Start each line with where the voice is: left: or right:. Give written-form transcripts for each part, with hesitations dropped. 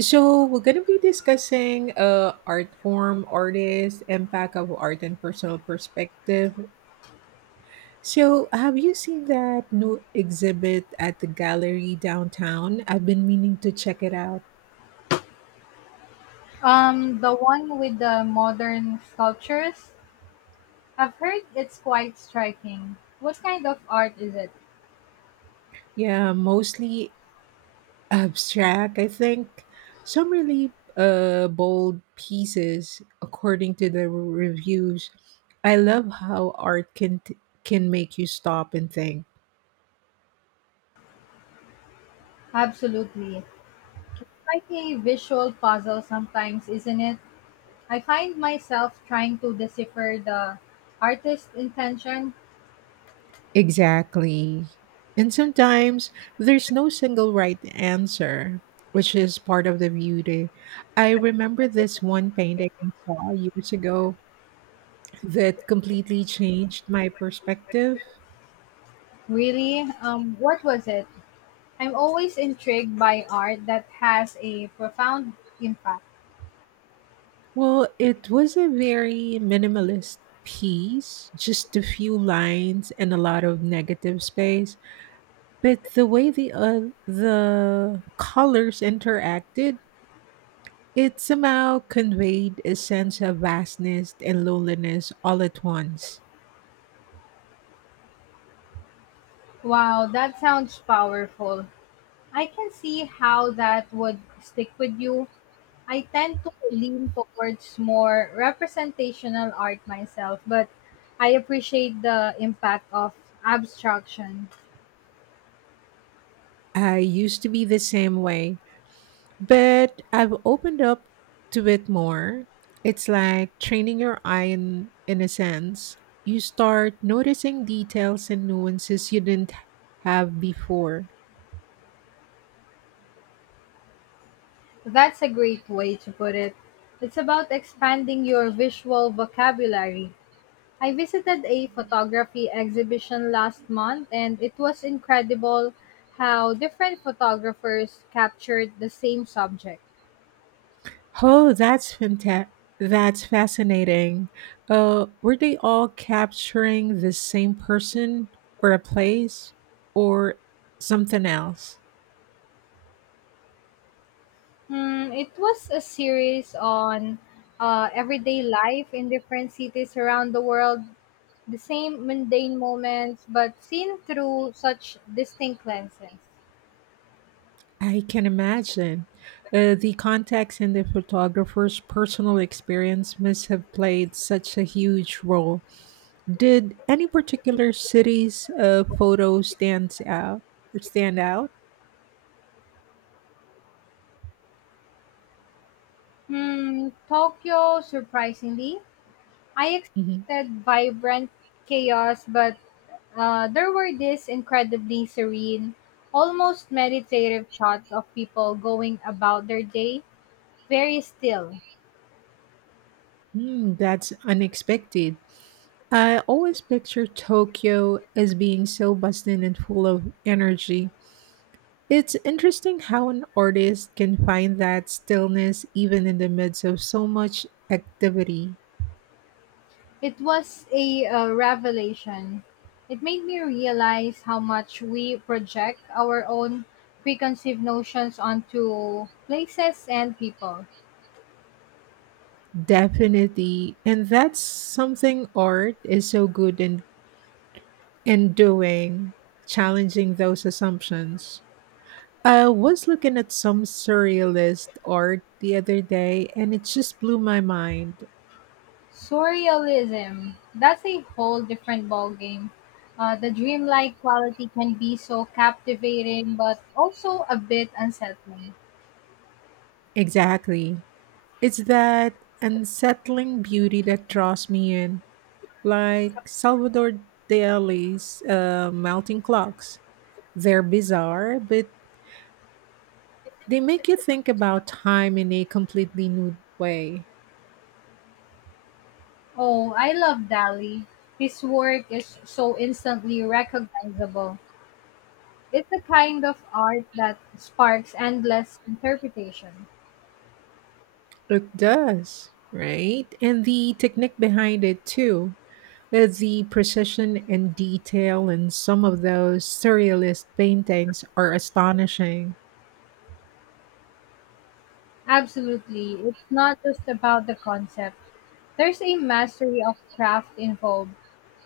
right: So we're gonna be discussing art form, artist, impact of art, and personal perspective. So have you seen that new exhibit at the gallery downtown? I've been meaning to check it out.
left: The one with the modern sculptures? I've heard it's quite striking. What kind of art is it?
right: Yeah, mostly abstract, I think. Some really bold pieces, according to the reviews. I love how art can make you stop and think.
left: Absolutely. Like a visual puzzle sometimes, isn't it? I find myself trying to decipher the artist's intention.
right: Exactly. And sometimes there's no single right answer, which is part of the beauty. I remember this one painting I saw years ago that completely changed my perspective.
left: Really? What was it? I'm always intrigued by art that has a profound impact.
right: Well, it was a very minimalist piece, just a few lines and a lot of negative space. But the way the colors interacted, it somehow conveyed a sense of vastness and loneliness all at once.
left: Wow, that sounds powerful. I can see how that would stick with you. I tend to lean towards more representational art myself, but I appreciate the impact of abstraction.
right: I used to be the same way, but I've opened up to it more. It's like training your eye in a sense. You start noticing details and nuances you didn't have before.
left: That's a great way to put it. It's about expanding your visual vocabulary. I visited a photography exhibition last month, and it was incredible how different photographers captured the same subject.
right: Oh, that's fantastic. That's fascinating. Were they all capturing the same person or a place or something else?
left: Hmm, it was a series on everyday life in different cities around the world, the same mundane moments, but seen through such distinct lenses.
right: I can imagine. The context and the photographer's personal experience must have played such a huge role. Did any particular city's photo stands out or stand out?
left: Hmm, Tokyo, surprisingly, I
right: Mhm.
left: expected vibrant chaos, but there were these incredibly serene, almost meditative shots of people going about their day, very still.
right: Hmm, that's unexpected. I always picture Tokyo as being so bustling and full of energy. It's interesting how an artist can find that stillness even in the midst of so much activity.
left: It was a revelation. It made me realize how much we project our own preconceived notions onto places and people.
right: Definitely. And that's something art is so good in doing, challenging those assumptions. I was looking at some surrealist art the other day and it just blew my mind.
left: Surrealism, that's a whole different ballgame. The dreamlike quality can be so captivating but also a bit unsettling.
right: Exactly. It's that unsettling beauty that draws me in, like Salvador Dali's melting clocks. They're bizarre, but they make you think about time in a completely new way.
left: Oh, I love Dali. His work is so instantly recognizable. It's a kind of art that sparks endless interpretation.
right: It does, right? And the technique behind it too. There's the precision and detail in some of those surrealist paintings are astonishing.
left: Absolutely. It's not just about the concept. There's a mastery of craft involved.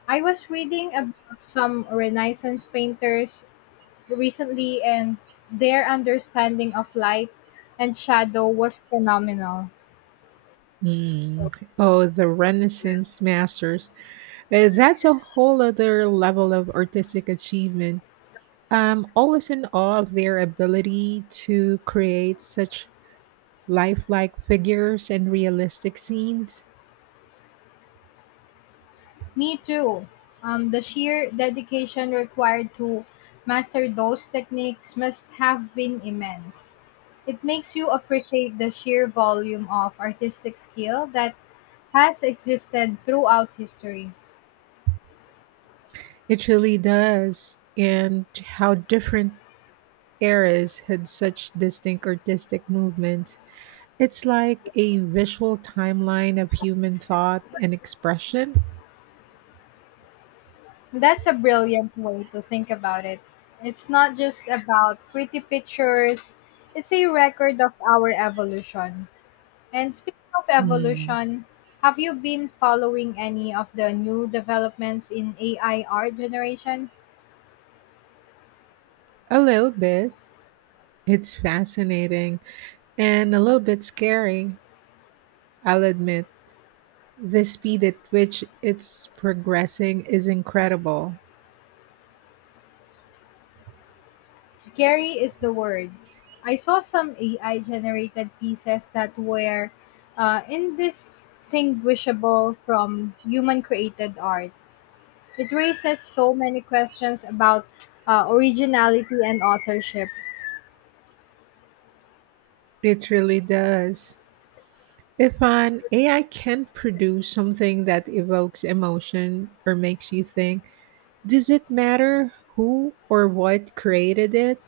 left: I was reading about some Renaissance painters recently and their understanding of light and shadow was phenomenal.
right: Mm. Oh, the Renaissance masters. That's a whole other level of artistic achievement. I'm always in awe of their ability to create such lifelike figures and realistic scenes.
left: Me too. The sheer dedication required to master those techniques must have been immense. It makes you appreciate the sheer volume of artistic skill that has existed throughout history.
right: It really does. And how different eras had such distinct artistic movements. It's like a visual timeline of human thought and expression.
left: That's a brilliant way to think about it. It's not just about pretty pictures, it's a record of our evolution. And speaking of
right: Hmm.
left: evolution, have you been following any of the new developments in AI art generation?
right: A little bit. It's fascinating and a little bit scary, I'll admit. The speed at which it's progressing is incredible.
left: Scary is the word. I saw some AI generated pieces that were indistinguishable from human created art. It raises so many questions about originality and authorship.
right: It really does. If an AI can produce something that evokes emotion or makes you think, does it matter who or what created it?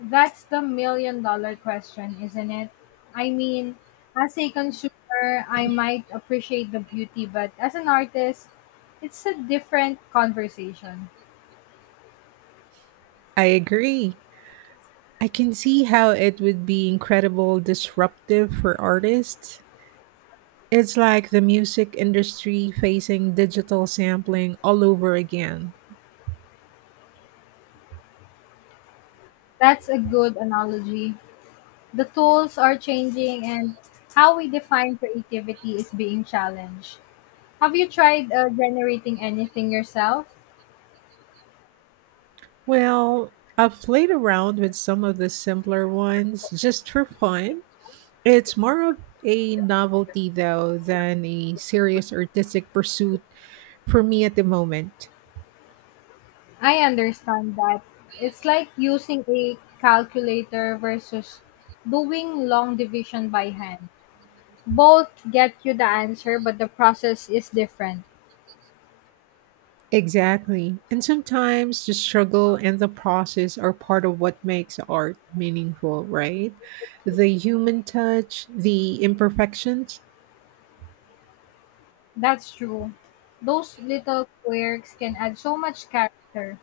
left: That's the million dollar question, isn't it? I mean, as a consumer, I might appreciate the beauty, but as an artist, it's a different conversation.
right: I agree. I can see how it would be incredible disruptive for artists. It's like the music industry facing digital sampling all over again.
left: That's a good analogy. The tools are changing, and how we define creativity is being challenged. Have you tried generating anything yourself?
right: Well, I've played around with some of the simpler ones just for fun. It's more of a novelty, though, than a serious artistic pursuit for me at the moment.
left: I understand that. It's like using a calculator versus doing long division by hand. Both get you the answer, but the process is different.
right: Exactly. And sometimes the struggle and the process are part of what makes art meaningful, right? The human touch, the imperfections.
left: That's true. Those little quirks can add so much character.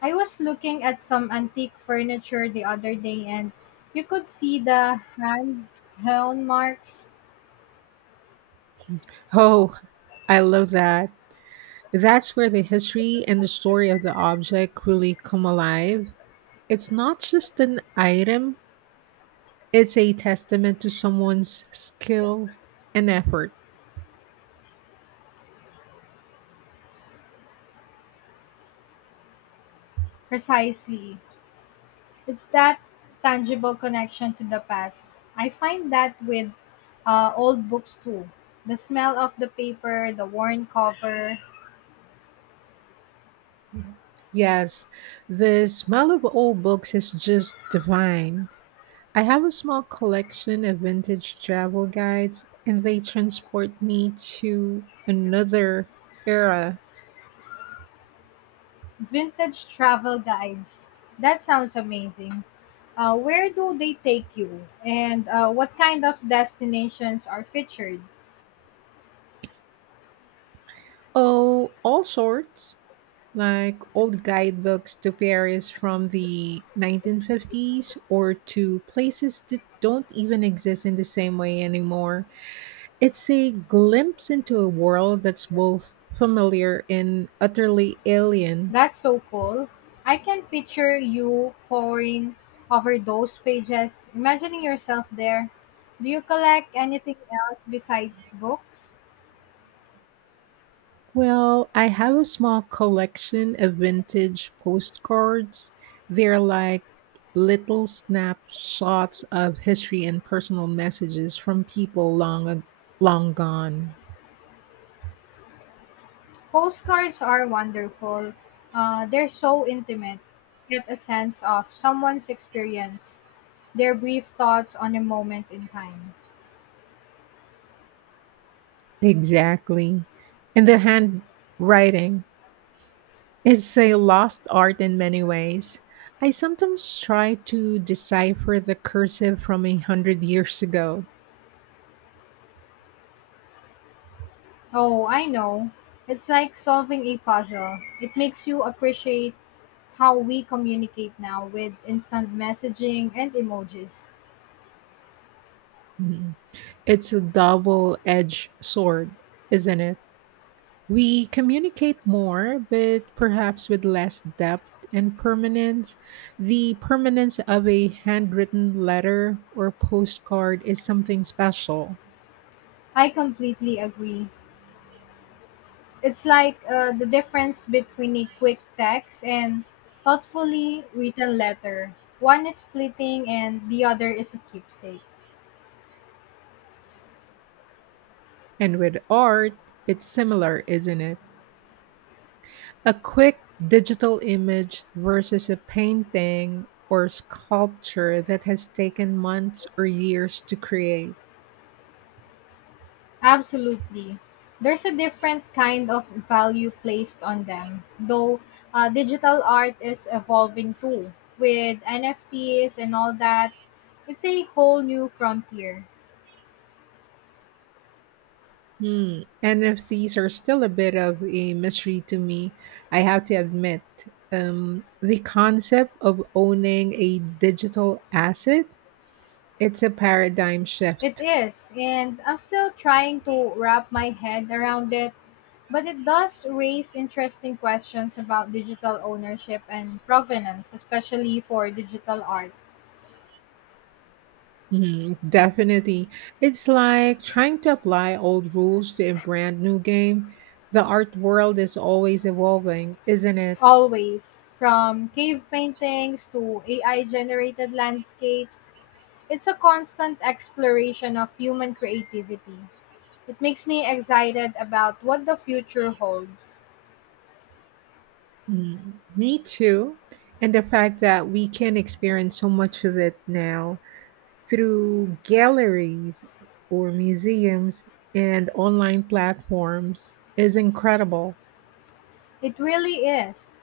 left: I was looking at some antique furniture the other day and you could see the hand hewn marks
right: Oh, I love that. That's where the history and the story of the object really come alive. It's not just an item, it's a testament to someone's skill and effort.
left: precisely. It's that tangible connection to the past. I find that with old books too. The smell of the paper, the worn cover,
right: Yes, the smell of old books is just divine. I have a small collection of vintage travel guides, and they transport me to another era.
left: vintage travel guides. That sounds amazing. Where do they take you? And what kind of destinations are featured?
right: Oh, all sorts, like old guidebooks to Paris from the 1950s or to places that don't even exist in the same way anymore. It's a glimpse into a world that's both familiar and utterly alien.
left: That's so cool. I can picture you poring over those pages, imagining yourself there. Do you collect anything else besides books?
right: Well, I have a small collection of vintage postcards. They're like little snapshots of history and personal messages from people long gone.
left: Postcards are wonderful. They're so intimate. Get a sense of someone's experience, their brief thoughts on a moment in time.
right: Exactly. And the handwriting. It's a lost art in many ways. I sometimes try to decipher the cursive from 100 years ago.
left: Oh, I know. It's like solving a puzzle. It makes you appreciate how we communicate now with instant messaging and emojis.
right: It's a double edged sword, isn't it? We communicate more, but perhaps with less depth and permanence. The permanence of a handwritten letter or postcard is something special.
left: I completely agree. It's like the difference between a quick text and thoughtfully written letter. One is fleeting and the other is a keepsake.
right: And with art, it's similar, isn't it? A quick digital image versus a painting or sculpture that has taken months or years to create.
left: Absolutely. There's a different kind of value placed on them, though digital art is evolving too. With NFTs and all that, it's a whole new frontier.
right: Hmm. NFTs are still a bit of a mystery to me, I have to admit. The concept of owning a digital asset, it's a paradigm
left: It
right: shift.
left: is, and I'm still trying to wrap my head around it, but it does raise interesting questions about digital ownership and provenance, especially for digital art.
right: Hmm, definitely. It's like trying to apply old rules to a brand new game. The art world is always evolving, isn't it?
left: Always, from cave paintings to AI generated landscapes, it's a constant exploration of human creativity. It makes me excited about what the future holds.
right: Mm, me too. And the fact that we can experience so much of it now through galleries or museums and online platforms is incredible.
left: It really is.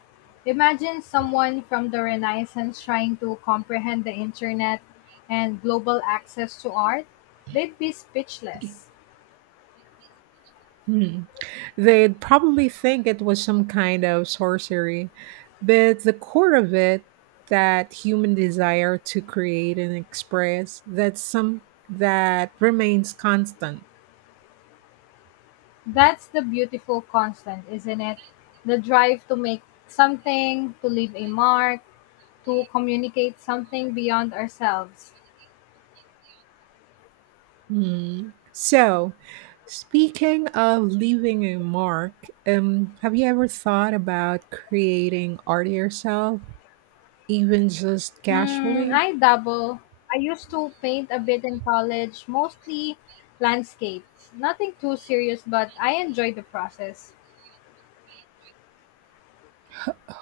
left: Imagine someone from the Renaissance trying to comprehend the internet and global access to art. They'd be speechless.
right: Hmm. They'd probably think it was some kind of sorcery, but the core of it, that human desire to create and express, that's some that remains constant.
left: That's the beautiful constant, isn't it? The drive to make something, to leave a mark to communicate something beyond ourselves.
right: Hmm. So, speaking of leaving a mark, have you ever thought about creating art yourself, even just
left: Hmm,
right: casually?
left: I dabble. I used to paint a bit in college, mostly landscapes. Nothing too serious, but I enjoy the process.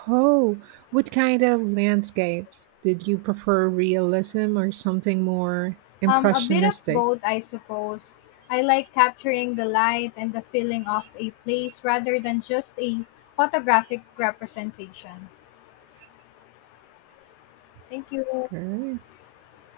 right: Oh, what kind of landscapes? Did you prefer realism or something more
left: A bit of
right: impressionistic?
left: both, I suppose. I like capturing the light and the feeling of a place rather than just a photographic representation. Thank you.
right: All right.